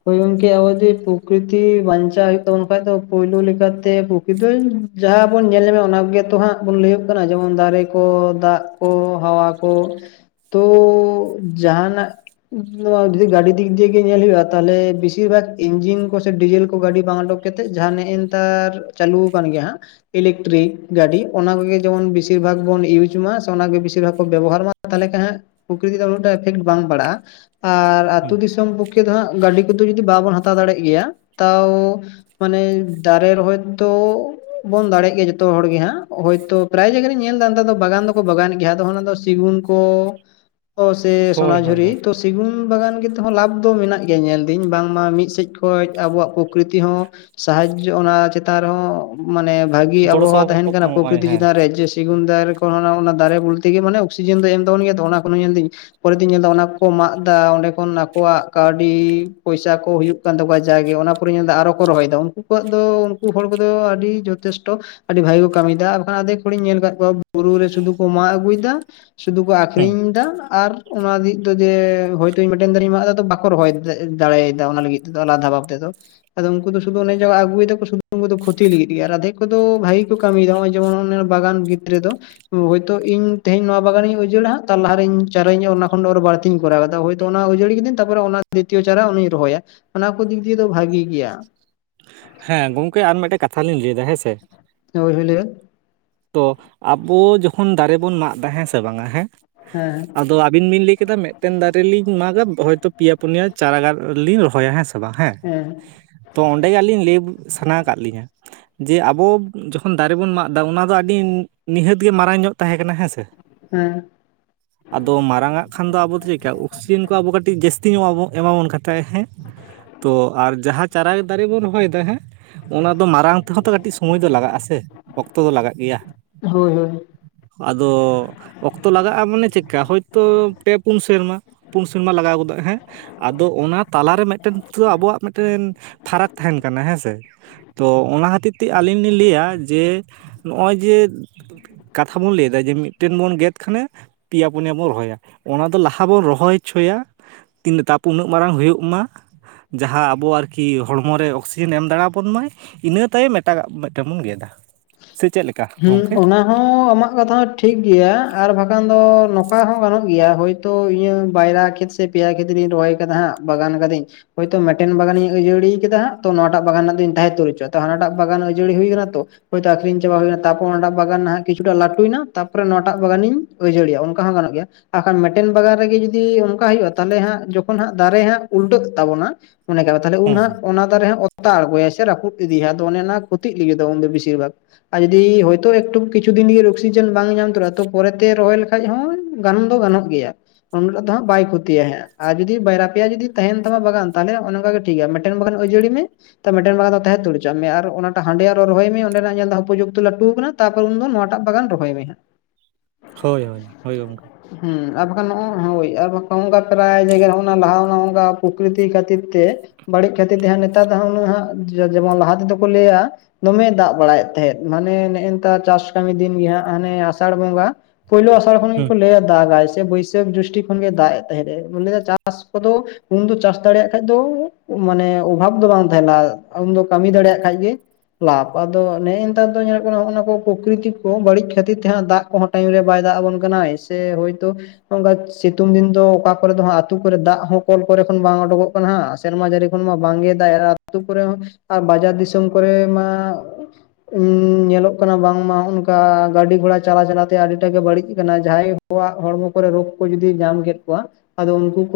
ᱦᱳᱭ ᱜᱚᱝᱠᱮ ᱟᱵᱚ ᱡᱩᱫᱤ ᱯᱨᱚᱠᱨᱤᱛᱤ ᱵᱟᱧᱪᱟᱣ ᱦᱩᱭᱩᱜ ᱛᱟᱵᱚᱱ ᱠᱷᱟᱡ ᱫᱚ ᱯᱳᱭᱞᱳ ᱞᱮᱠᱟᱛᱮ ᱠᱤᱫᱟᱹᱧ ᱡᱟᱦᱟᱸ ᱵᱚᱱ ᱧᱮᱞ ᱧᱟᱢᱟ ᱚᱱᱟ ᱜᱮᱛᱚ ᱦᱟᱸᱜ ᱵᱚᱱ ᱞᱟᱹᱭᱟᱹᱜ ᱠᱟᱱᱟ ᱡᱮᱢᱚᱱ ᱫᱟᱨᱮ ᱠᱚ ᱫᱟᱜ ᱠᱚ ᱦᱟᱣᱟ ᱠᱚ᱾ ᱛᱚ ᱡᱟᱦᱱᱟᱜ ᱱᱚᱣᱟ ᱡᱩᱫᱤ ᱜᱟᱹᱰᱤ ᱫᱤᱠ ᱫᱤᱭᱮ ᱜᱮ ᱧᱮᱞ ᱦᱩᱭᱩᱜᱼᱟ ᱾ ᱛᱟᱦᱚᱞᱮ ᱵᱮᱥᱤᱨ ᱵᱷᱟᱜ ᱤᱧᱡᱤᱱ ᱠᱚ ᱥᱮ ᱰᱤᱡᱮᱞ ᱠᱚ ᱜᱟᱹᱰᱤ ᱵᱟᱝ ᱩᱰᱩᱠ ᱠᱟᱛᱮᱜ ᱡᱟᱦᱟᱸ ᱱᱮᱜᱮ ᱱᱮᱛᱟᱨ ᱪᱟᱹᱞᱩ ᱟᱠᱟᱱ ᱜᱮᱭᱟ ᱦᱟᱸᱜ ᱾ ᱤᱞᱮᱠᱴᱨᱤᱠ ᱜᱟᱹᱰᱤ ᱚᱱᱟ ᱠᱚᱜᱮ ᱡᱮᱢᱚᱱ ᱵᱮᱥᱤᱨ ᱵᱷᱟᱜᱽ ᱵᱚᱱ ᱤᱭᱩᱡ ᱢᱟ ᱥᱮ ᱚᱱᱟ ᱜᱮ ᱵᱮᱥᱤᱨ ᱵᱷᱟᱜᱽ ᱵᱚᱱ ᱵᱮᱵᱚᱦᱟᱨ ᱢᱟ ᱾ ᱛᱟᱦᱚᱞᱮ ᱠᱷᱟᱱ ᱦᱟᱸᱜ ᱯᱨᱚᱠᱨᱤᱛᱤ ᱫᱚ ᱩᱱᱟᱹᱜᱴᱟ ᱤᱯᱷᱮᱠᱴ ᱵᱟᱝ ᱯᱟᱲᱟᱜᱼᱟ ᱟᱨ ᱦᱩᱸ ᱟᱹᱛᱩᱳ ᱫᱤᱥᱚᱢ ᱯᱚᱠᱷᱮ ᱫᱚ ᱦᱟᱸᱜ ᱜᱟᱹᱰᱤ ᱠᱚᱫᱚ ᱡᱩᱫᱤ ᱵᱟᱵᱚᱱ ᱦᱟᱛᱟᱣ ᱫᱟᱲᱮᱭᱟᱜ ᱜᱮᱭᱟ ᱛᱟᱣ᱾ ᱢᱟᱱᱮ ᱫᱟᱨᱮ ᱨᱮᱚᱦᱚᱭᱛᱚ ᱵᱚᱱ ᱫᱟᱲᱮᱜ ᱜᱮᱭᱟ ᱡᱚᱛᱚ ᱦᱚᱲ ᱜᱮ ᱦᱟᱸᱜ ᱦᱚᱳᱭᱛᱚ᱾ ᱯᱨᱟᱭ ᱡᱟᱭᱜᱟ ᱨᱤᱧ ᱧᱮᱞ ᱮᱫᱟ ᱱᱮᱛᱟᱨ ᱫᱚ ᱵᱟᱜᱟᱱ ᱫᱚᱠᱚ ᱵᱟᱜᱟᱱᱮᱫ ᱜᱮᱭᱟ ᱟᱫᱚ ᱚᱱᱟ ᱫᱚ ᱥᱤᱜᱩᱱ ᱠᱚ ᱚ ᱥᱮ ᱦᱳᱭ ᱦᱳᱭ ᱦᱳᱭ ᱥᱚᱱᱟᱡᱷᱩᱨᱤ ᱛᱚ ᱥᱤᱜᱩᱱ ᱵᱟᱜᱟᱱ ᱜᱮᱛᱦᱚᱸ ᱞᱟᱵᱷ ᱫᱚ ᱢᱮᱱᱟᱜ ᱜᱮ ᱧᱮᱞᱫᱟᱹᱧ ᱵᱟᱝᱢᱟ ᱢᱤᱫ ᱥᱮᱫ ᱠᱷᱚᱡ ᱟᱵᱚᱣᱟᱜ ᱯᱨᱚᱠᱨᱤᱛ ᱦᱚᱸ᱾ ᱥᱟᱦᱟᱡᱚ ᱚᱱᱟ ᱪᱮᱛᱟᱱ ᱨᱮᱦᱚᱸ ᱾ ᱢᱟᱱᱮ ᱵᱷᱟᱹᱜᱤ ᱜᱚᱲᱚ ᱟᱵᱚᱦᱟᱣᱟ ᱛᱟᱦᱮᱱ ᱥᱚᱯᱚᱦᱚᱫ ᱠᱟᱱᱟ ᱮᱢᱚᱜᱼᱟᱭ ᱯᱨᱚᱠᱨᱤᱛᱤ ᱦᱮᱸ ᱪᱮᱛᱟᱱ ᱨᱮ ᱡᱮ ᱥᱮᱜᱩᱱ ᱫᱟᱨᱮ ᱚᱱᱟ ᱫᱟᱨᱮ ᱵᱚᱞᱛᱮ ᱜᱮ ᱢᱟᱱᱮ ᱚᱠᱥᱤᱡᱮᱱ ᱫᱚ ᱮᱢ ᱛᱟᱵᱚᱱ ᱜᱮᱭᱟ ᱚᱱᱟ ᱠᱷᱚᱱ ᱧᱮᱞ ᱫᱤᱧ ᱯᱚᱨᱮ ᱛᱮᱧ ᱧᱮᱞ ᱮᱫᱟ ᱚᱱᱟ ᱠᱚ ᱠᱚ ᱢᱟᱜ ᱮᱫᱟ ᱚᱸᱰᱮ ᱠᱷᱚᱱ ᱟᱠᱚᱣᱟᱜ ᱠᱟᱣ ᱰᱤ ᱯᱚᱭᱥᱟ ᱠᱚ ᱦᱩᱭᱩᱜ ᱠᱟᱱ ᱛᱟᱠᱚᱣᱟ ᱡᱟᱜᱮ ᱚᱱᱟ ᱯᱚᱨᱮ ᱧᱮᱞᱫᱟ ᱟᱨᱚ ᱠᱚ ᱨᱚᱦᱚᱭᱮᱫᱟ ᱩᱱᱠᱩ ᱠᱚᱣᱟᱜ ᱫᱚ ᱩᱱᱠᱩ ᱦᱚᱲ ᱠᱚᱫᱚ ᱟᱹᱰᱤ ᱡᱚᱛᱷᱮᱥᱴᱚ᱾ ᱟᱹᱰᱤ ᱵᱷᱟᱜᱮ ᱠᱚ ᱠᱟᱹᱢᱤᱭᱮᱫᱟ ᱵᱟᱠᱷᱟᱱ ᱟᱫᱷᱮᱠ ᱦᱚᱲᱤᱧ ᱧᱮᱞ ᱟᱠᱟᱫ ᱠᱚᱣᱟ ᱵᱩᱨᱩ ᱨᱮ ᱥᱩᱫᱷᱩ ᱠᱚ ᱢᱟᱜ ᱟᱹᱜᱩᱭᱮᱫᱟ ᱾ ᱥᱩᱫᱩ ᱠᱚ ᱦᱮᱸ ᱟᱠᱷᱨᱤᱧ ᱮᱫᱟ ᱟᱨ ᱚᱱᱟ ᱫᱤᱠ ᱫᱚ ᱡᱮ ᱦᱚᱭᱛ ᱢᱮᱴᱮᱱ ᱫᱟᱨᱮᱧ ᱢᱟᱜᱫᱟ ᱵᱟᱠ ᱨᱚᱦᱚᱭ ᱫᱟᱲᱮᱭᱫᱟ ᱚᱱᱟ ᱞᱟᱹᱜᱤᱫ ᱛᱮᱫᱚ ᱟᱞᱟᱫᱟ ᱵᱷᱟᱵ ᱛᱮᱫᱚ ᱾ ᱟᱫᱚ ᱩᱱᱠᱩ ᱫᱚ ᱥᱩᱫᱩ ᱚᱱᱮ ᱡᱮ ᱟᱜᱩᱭᱮᱫᱟᱠᱩ ᱥᱩᱫᱷᱩ ᱩᱱᱠᱩ ᱫᱚ ᱠᱷᱚᱛᱤ ᱞᱟᱜᱤᱛ ᱜᱮ ᱟᱨ ᱟᱫᱷᱮᱠ ᱠᱚᱫᱚ ᱵᱷᱟᱜᱤ ᱠᱚ ᱠᱟᱹᱢᱤᱭᱮᱫᱟ ᱱᱚᱜᱚᱭ ᱡᱮᱢᱚᱱ ᱵᱟᱜᱟᱱ ᱵᱷᱤᱛ ᱨᱮ ᱫᱚ᱾ ᱦᱳᱭᱛᱳ ᱤᱧ ᱛᱮᱦᱮᱧ ᱱᱚᱣᱟ ᱵᱟᱜᱟᱱᱤᱧ ᱩᱡᱟᱹᱲᱟᱜᱼᱟ ᱛᱟᱨ ᱞᱟᱦᱟᱨᱮᱧ ᱪᱟᱨᱟ ᱤᱧ ᱚᱱᱟ ᱠᱷᱚᱱ ᱟᱨ ᱵᱟᱹᱲᱛᱤᱧ ᱠᱚᱨᱟᱣ ᱠᱟᱫᱟ ᱦᱳᱭ᱾ ᱛᱚ ᱚᱱᱟ ᱩᱡᱟᱹᱲᱤ ᱠᱤᱫᱟᱹᱧ ᱛᱟᱨᱯᱚᱨᱮ ᱚᱱᱟ ᱫᱤᱛᱤᱭᱚ ᱪᱟᱨᱟ ᱩᱱᱤ ᱤᱧ ᱨᱚᱦᱚᱭᱟ ᱚᱱᱟ ᱠᱚ ᱫᱤᱠ ᱫᱤᱭᱮ ᱫᱚ ᱵᱷᱟᱜᱤ ᱜᱮᱭᱟ ᱾ ᱦᱮᱸ ᱜᱚᱝᱠᱮ ᱟᱨ ᱢᱤᱫᱴᱮᱱ ᱠᱟᱛᱷᱟ ᱞᱤᱧ ᱞᱟᱹᱭ ᱮᱫᱟ ᱦᱮᱸ ᱥᱮ᱾ ᱦᱳᱭ ᱦᱳᱭ ᱞᱟᱹᱭᱵᱮᱱ᱾ ᱛᱚ ᱟᱵᱚ ᱡᱚᱠᱷᱚᱱ ᱫᱟᱨᱮ ᱵᱚᱱ ᱢᱟᱜ ᱮᱫᱟ ᱦᱮᱸ ᱥᱮ ᱵᱟᱝᱟ ᱦᱮᱸ᱾ ᱦᱮᱸ᱾ ᱟᱫᱚ ᱟᱹᱵᱤᱱ ᱵᱤᱱ ᱞᱟᱹᱭ ᱠᱮᱫᱟ ᱢᱤᱫᱴᱮᱱ ᱫᱟᱨᱮ ᱞᱤᱧ ᱢᱟᱜᱟ ᱦᱚᱭᱛᱚ ᱯᱮᱭᱟ ᱯᱩᱱᱭᱟ ᱪᱟᱨᱟ ᱜᱟᱪᱷ ᱞᱤᱧ ᱨᱚᱦᱚᱭᱟ ᱦᱮᱸ ᱥᱮ ᱵᱟᱝ ᱦᱮᱸ᱾ ᱦᱮᱸ᱾ ᱛᱚ ᱚᱸᱰᱮ ᱜᱮ ᱟᱹᱞᱤᱧ ᱞᱟᱹᱭ ᱥᱟᱱᱟ ᱟᱠᱟᱫ ᱞᱤᱧᱟᱹ᱾ ᱡᱮ ᱟᱵᱚ ᱡᱚᱠᱷᱚᱱ ᱫᱟᱨᱮ ᱵᱚᱱ ᱢᱟᱜ ᱮᱫᱟ ᱚᱱᱟ ᱫᱚ ᱟᱹᱰᱤ ᱱᱤᱦᱟᱹᱛ ᱜᱮ ᱢᱟᱨᱟᱝ ᱧᱚᱜ ᱛᱟᱦᱮᱸ ᱠᱟᱱᱟ ᱦᱮᱸ ᱥᱮ᱾ ᱦᱮᱸ᱾ ᱟᱫᱚ ᱢᱟᱨᱟᱝ ᱟᱜ ᱠᱷᱟᱱ ᱫᱚ ᱟᱵᱚ ᱫᱚ ᱪᱤᱜᱠᱟ ᱚᱠᱥᱤᱡᱮᱱ ᱠᱚ ᱟᱵᱚ ᱠᱟᱹᱴᱤᱡ ᱡᱟᱹᱥᱛᱤ ᱧᱚᱜ ᱮᱢᱟ ᱵᱚ ᱮᱢᱟᱵᱚᱱ ᱠᱟᱱ ᱛᱟᱦᱮᱱᱟ ᱦᱮᱸ᱾ ᱛᱚ ᱟᱨ ᱡᱟᱦᱟᱸ ᱪᱟᱨᱟ ᱫᱟᱨᱮ ᱵᱚᱱ ᱨᱚᱦᱚᱭ ᱮᱫᱟ ᱦᱮᱸ᱾ ᱚᱱᱟ ᱫᱚ ᱢᱟᱨᱟᱝ ᱛᱮᱦᱚᱸ ᱛᱚ ᱠᱟᱹᱴᱤᱡ ᱥᱚᱢᱚᱭ ᱫᱚ ᱞᱟᱜᱟᱜ ᱟᱥᱮ ᱚᱠᱛᱚ ᱫᱚ ᱞᱟᱜᱟᱜ ᱜᱮᱭᱟ᱾ ᱦᱳᱭ ᱦᱳᱭ ᱟᱫᱚ᱾ ᱚᱠᱛᱚ ᱞᱟᱜᱟᱜᱼᱟ ᱢᱟᱱᱮ ᱪᱮᱫᱠᱟ ᱦᱳᱭᱛᱳ ᱯᱮ ᱯᱩᱱ ᱥᱮᱨᱢᱟ ᱯᱩᱱ ᱥᱮᱨᱢᱟ ᱞᱟᱜᱟᱣ ᱜᱚᱫᱚᱜ ᱦᱮᱸ᱾ ᱟᱫᱚ ᱚᱱᱟ ᱛᱟᱞᱟᱨᱮ ᱢᱤᱫᱴᱮᱱ ᱟᱵᱚᱣᱟᱜ ᱢᱤᱫᱴᱮᱱ ᱯᱷᱟᱨᱟᱠ ᱛᱟᱦᱮᱱ ᱠᱟᱱᱟ ᱦᱮᱸ ᱥᱮ᱾ ᱛᱚ ᱚᱱᱟ ᱠᱷᱟᱹᱛᱤᱨ ᱛᱮ ᱟᱹᱞᱤᱧ ᱞᱤᱧ ᱞᱟᱹᱭᱟ ᱡᱮ ᱱᱚᱜᱼᱚᱭ ᱡᱮ᱾ ᱠᱟᱛᱷᱟ ᱵᱚᱱ ᱞᱟᱹᱭᱫᱟ ᱡᱮ ᱢᱤᱫᱴᱮᱱ ᱵᱚᱱ ᱜᱮᱫ ᱠᱷᱟᱱᱮ᱾ ᱯᱮᱭᱟ ᱯᱩᱱᱭᱟᱹ ᱵᱚᱱ ᱨᱚᱦᱚᱭᱟ ᱚᱱᱟ ᱫᱚ ᱞᱟᱦᱟ ᱵᱚᱱ ᱨᱚᱦᱚᱭ ᱦᱚᱪᱚᱭᱟ᱾ ᱠᱤᱱᱛᱩ ᱛᱟᱯᱚᱨ ᱩᱱᱟᱹᱜ ᱢᱟᱨᱟᱝ ᱦᱩᱭᱩᱜ ᱢᱟ ᱡᱟᱦᱟᱸ ᱟᱵᱚᱣᱟᱜ ᱟᱨᱠᱤ ᱦᱚᱲᱢᱚ ᱨᱮ ᱚᱠᱥᱤ᱾ ᱫᱤᱱᱮᱢ ᱫᱟᱬᱟ ᱯᱚᱱ ᱢᱟᱭ ᱤᱱᱟᱹ ᱛᱟᱭᱚᱢ ᱮᱴᱟᱜᱟᱜ ᱢᱤᱫᱴᱮᱱ ᱵᱚᱱ ᱜᱮᱫᱟ ᱥᱮ ᱪᱮᱫ ᱞᱮᱠᱟ? ᱦᱮᱸ ᱜᱚᱢᱠᱮ ᱚᱱᱟ ᱦᱚᱸ ᱟᱢᱟᱜ ᱠᱟᱛᱷᱟ ᱦᱚᱸ ᱴᱷᱤᱠ ᱜᱮᱭᱟ ᱟᱨ ᱵᱟᱠᱷᱟᱱ ᱫᱚ ᱱᱚᱝᱠᱟ ᱦᱚᱸ ᱜᱟᱱᱚᱜ ᱜᱮᱭᱟ ᱦᱳᱭ᱾ ᱛᱚ ᱤᱧᱟᱜ ᱵᱟᱭᱨᱟ ᱠᱷᱮᱛ ᱥᱮ ᱯᱮᱭᱟ ᱠᱷᱮᱛᱨᱤᱧ ᱨᱚᱦᱚᱭ ᱟᱠᱟᱫᱟ ᱦᱟᱸᱜ ᱵᱟᱜᱟᱱ ᱠᱟᱫᱟᱹᱧ ᱦᱳᱭᱛᱳ ᱢᱤᱫᱴᱮᱱ ᱵᱟᱜᱟᱱᱤᱧ ᱟᱹᱡᱟᱹᱲᱤ ᱠᱮᱫᱟ ᱛᱚ ᱱᱚᱣᱟᱴᱟᱜ ᱵᱟᱜᱟᱱ ᱨᱮᱱᱟᱜ ᱫᱚᱧ ᱛᱟᱦᱮᱸ ᱩᱛᱟᱹᱨ ᱦᱚᱪᱚᱣᱟᱫᱟ ᱦᱟᱱᱟᱴᱟᱜ ᱵᱟᱜᱟᱱ ᱟᱹᱡᱟᱹᱲᱤ ᱦᱩᱭ ᱟᱠᱟᱱᱟ ᱛᱚ᱾ ᱦᱳᱭᱛᱚ ᱟᱠᱷᱨᱤᱧ ᱪᱟᱵᱟ ᱦᱩᱭᱱᱟ᱾ ᱛᱟᱯᱚᱨ ᱚᱱᱟᱴᱟᱜ ᱵᱟᱜᱟᱱ ᱦᱟᱜ ᱠᱤᱪᱷᱩᱴᱟᱜ ᱞᱟᱹᱴᱩᱭᱱᱟ ᱛᱟᱯᱚᱨ ᱱᱚᱣᱟᱴᱟᱜ ᱵᱟᱜᱟᱱᱤᱧ ᱟᱹᱡᱟᱹᱲᱤᱭᱟ ᱚᱱᱠᱟ ᱦᱚᱸ ᱜᱟᱱᱚᱜ ᱜᱮᱭᱟ᱾ ᱟᱨᱠᱷᱟᱱ ᱢᱤᱫᱴᱮᱱ ᱵᱟᱜᱟᱱ ᱨᱮᱜᱮ ᱡᱩᱫᱤ ᱚᱱᱠᱟ ᱦᱩᱭᱩᱜ-ᱟ ᱛᱟᱦᱚᱞᱮ ᱦᱟᱸᱜ ᱡᱚᱠᱷᱚᱱ ᱦᱟᱸᱜ ᱫᱟᱨᱮ ᱦᱟᱸᱜ ᱩᱞᱴᱟᱹᱜ ᱛᱟᱵᱚᱱᱟ᱾ ᱢᱚᱱᱮ ᱠᱟᱜ ᱛᱟᱦᱚᱞᱮ ᱩᱱ ᱦᱟᱸᱜ ᱦᱮᱸ ᱚᱱᱟ ᱫᱟᱨᱮ ᱦᱟᱜ ᱚᱛᱟ ᱟᱬᱜᱚᱭᱟᱭ ᱥᱮ ᱨᱟᱹᱯᱩ ᱤᱫᱤᱭᱟ ᱟᱫᱚ ᱚᱱᱮ ᱚᱱᱟ ᱠᱷᱚᱛᱤᱜ ᱞᱟᱹᱜᱤᱫᱚᱜ ᱩᱱᱫᱚ ᱵᱤᱥᱤᱨ ᱵᱷᱟᱜ ᱡᱩᱫᱤ ᱦᱚᱭᱛᱳ ᱮᱠᱴᱩ ᱠᱤᱪᱷᱩ ᱫᱤᱱ ᱜᱮ ᱚᱠᱥᱤᱡᱮᱱ ᱵᱟᱝ ᱧᱟᱢ ᱛᱚᱨᱟ ᱛᱚ ᱯᱚᱨᱮᱛᱮ ᱨᱚᱦᱚᱭ ᱞᱮᱠᱷᱟᱡ ᱦᱚᱸ ᱜᱟᱱ ᱫᱚ ᱜᱟᱱᱚᱜ ᱜᱮᱭᱟ᱾ ᱩᱱ ᱦᱤᱞᱳᱜ ᱫᱚ ᱦᱟᱸᱜ ᱵᱟᱭ ᱠᱷᱚᱛᱤᱭᱟᱭ ᱟᱨ ᱡᱩᱫᱤ ᱵᱟᱨᱭᱟ ᱯᱮᱭᱟ ᱡᱩᱫᱤ ᱛᱟᱦᱮᱱ ᱛᱟᱢᱟ ᱵᱟᱜᱟᱱ ᱛᱟᱦᱚᱞᱮ ᱚᱱᱮ ᱚᱱᱠᱟ ᱜᱮ᱾ ᱴᱷᱤᱠ ᱜᱮᱭᱟ ᱢᱤᱫᱴᱮᱱ ᱵᱟᱠᱷᱟᱱ ᱟᱹᱡᱟᱹᱲᱤ ᱢᱮ᱾ ᱛᱚ ᱢᱤᱫᱴᱮᱱ ᱵᱟᱜᱟᱱ ᱫᱚ ᱛᱟᱦᱮᱸ ᱩᱛᱟᱹᱨ ᱦᱚᱪᱚᱝ ᱢᱮ ᱟᱨ ᱚᱱᱟᱴᱟᱜ ᱦᱟᱸᱰᱮ ᱟᱨ ᱨᱚᱦᱚᱭ ᱢᱮ ᱚᱰᱮᱱᱟᱜ ᱧᱮᱞ ᱫᱟ ᱦᱟᱜ ᱩᱯᱚᱡᱳᱠ᱾ ᱞᱟᱹᱴᱩ ᱟᱠᱟᱱᱟ ᱛᱟᱨᱯᱚᱨ ᱩᱱ ᱫᱚ ᱱᱚᱣᱟᱴᱟᱜ ᱵᱟᱜᱟᱱ ᱨᱚᱦᱚᱭ ᱢᱮ᱾ ᱦᱳᱭ ᱦᱳᱭ ᱦᱳᱭ ᱜᱚᱢᱠᱮ᱾ ᱦᱩᱸ ᱟᱨ ᱵᱟᱠᱷᱟᱱ ᱦᱳᱭ ᱟᱨ ᱚᱱᱠᱟ ᱯᱨᱟᱭ ᱡᱟᱭᱜᱟ ᱨᱮ ᱚᱱᱟ ᱞᱟᱦᱟ ᱚᱱᱠᱟ ᱯᱨᱚᱠᱨᱤᱛᱤ ᱠᱷᱟᱹᱛᱤᱨ ᱛᱮ᱾ ᱵᱟᱹᱲᱤᱡ ᱠᱷᱟᱹᱛᱤᱨ ᱛᱮ ᱦᱟᱸᱜ ᱱᱮᱛᱟᱨ ᱫᱚ ᱦᱟᱜ ᱩᱱᱟᱹᱜ ᱦᱟᱜ ᱡᱮᱢᱚᱱ ᱞᱟᱦᱟ ᱛᱮᱫᱚ ᱠᱚ ᱞᱟᱹᱭᱟ ᱫᱚᱢᱮ ᱫᱟᱜ ᱵᱟᱲᱟᱭᱮᱫ ᱛᱟᱦᱮᱸᱫ᱾ ᱢᱟᱱᱮ ᱱᱮᱜ-ᱮ ᱱᱮᱛᱟᱨ ᱪᱟᱥ ᱠᱟᱹᱢᱤ ᱫᱤᱱ ᱜᱮᱦᱟᱸᱜ ᱦᱟᱱᱮ ᱟᱥᱟᱲ ᱵᱚᱸᱜᱟ᱾ ᱯᱳᱭᱞᱳ ᱟᱥᱟᱲ ᱠᱷᱚᱱ ᱦᱮᱸ ᱜᱮᱠᱚ ᱞᱟᱹᱭᱟ ᱫᱟᱜᱟᱭ ᱥᱮ ᱵᱟᱹᱭᱥᱟᱹᱠᱷ ᱫᱨᱤᱥᱴᱤ ᱠᱷᱚᱱ ᱜᱮ ᱫᱟᱜ ᱮ ᱛᱟᱦᱮᱸᱱᱟ ᱞᱟᱹᱭᱟ ᱪᱟᱥ ᱠᱚᱫᱚ᱾ ᱩᱱᱫᱚ ᱪᱟᱥ ᱫᱟᱲᱮᱭᱟᱜ ᱠᱷᱟᱡ ᱫᱚ ᱢᱟᱱᱮ ᱚᱵᱷᱟᱵ ᱫᱚ ᱵᱟᱝ ᱛᱟᱦᱮᱸᱱᱟ ᱩᱱᱫᱚ ᱠᱟᱹᱢᱤ ᱫᱟᱲᱮᱭᱟᱜ ᱠᱷᱟᱡ ᱜᱮ᱾ ᱞᱟᱵᱷ ᱟᱫᱚ ᱱᱮᱜ-ᱮ ᱱᱮᱛᱟᱨ ᱫᱚ ᱧᱮᱞᱚᱜ ᱠᱟᱱᱟ ᱱᱟᱜ-ᱱᱟᱣᱟ ᱠᱚ ᱯᱨᱚᱠᱨᱤᱛ ᱠᱚ ᱵᱟᱹᱲᱤᱡ ᱠᱷᱟᱹᱛᱤᱨ ᱛᱮ ᱦᱟᱸᱜ ᱫᱟᱜ ᱠᱚᱦᱚᱸ ᱴᱟᱭᱤᱢ ᱨᱮ ᱵᱟᱭ ᱫᱟᱜ ᱟᱵᱚᱱ ᱠᱟᱱᱟᱭ ᱥᱮ ᱦᱳᱭᱛᱳ᱾ ᱱᱚᱝᱠᱟ ᱥᱤᱛᱩᱝ ᱫᱤᱱ ᱫᱚ ᱚᱠᱟ ᱠᱚᱨᱮ ᱫᱚ ᱦᱟᱜ ᱟᱛᱳ ᱠᱚᱨᱮ ᱫᱟᱜ ᱦᱚᱸ ᱠᱚᱞ ᱠᱚᱨᱮ ᱠᱷᱚᱱ ᱵᱟᱝ ᱩᱰᱩᱠᱚᱜ᱾ ᱠᱟᱱᱟ ᱦᱮᱸ ᱥᱮᱨᱢᱟ ᱡᱟᱹᱲᱤ ᱠᱷᱚᱱ ᱵᱟᱝ ᱜᱮ ᱫᱟᱜ ᱟᱛᱳ ᱠᱚᱨᱮ ᱦᱚᱸ ᱟᱨ ᱵᱟᱡᱟᱨ ᱫᱤᱥᱚᱢ ᱠᱚᱨᱮ ᱢᱟ᱾ ᱩᱸ ᱧᱮᱞᱚᱜ ᱠᱟᱱᱟ ᱵᱟᱝᱢᱟ ᱱᱚᱝᱠᱟ ᱜᱟᱹᱰᱤ ᱜᱷᱚᱲᱟ ᱪᱟᱞᱟᱣ ᱪᱟᱞᱟᱛᱮ ᱟᱹᱰᱤᱴᱟᱜ ᱜᱮ ᱵᱟᱹᱲᱤᱡ ᱠᱟᱱᱟ ᱡᱟᱦᱟᱸᱭ᱾ ᱠᱟᱣᱟᱜ ᱦᱚᱲᱢᱚ ᱠᱚᱨᱮ ᱨᱳᱜᱽ ᱠᱚ ᱡᱩᱫᱤ ᱧᱟᱢ ᱠᱮᱫ ᱠᱚᱣᱟ ᱟᱫᱚ ᱩᱱᱠᱩ ᱠᱚ᱾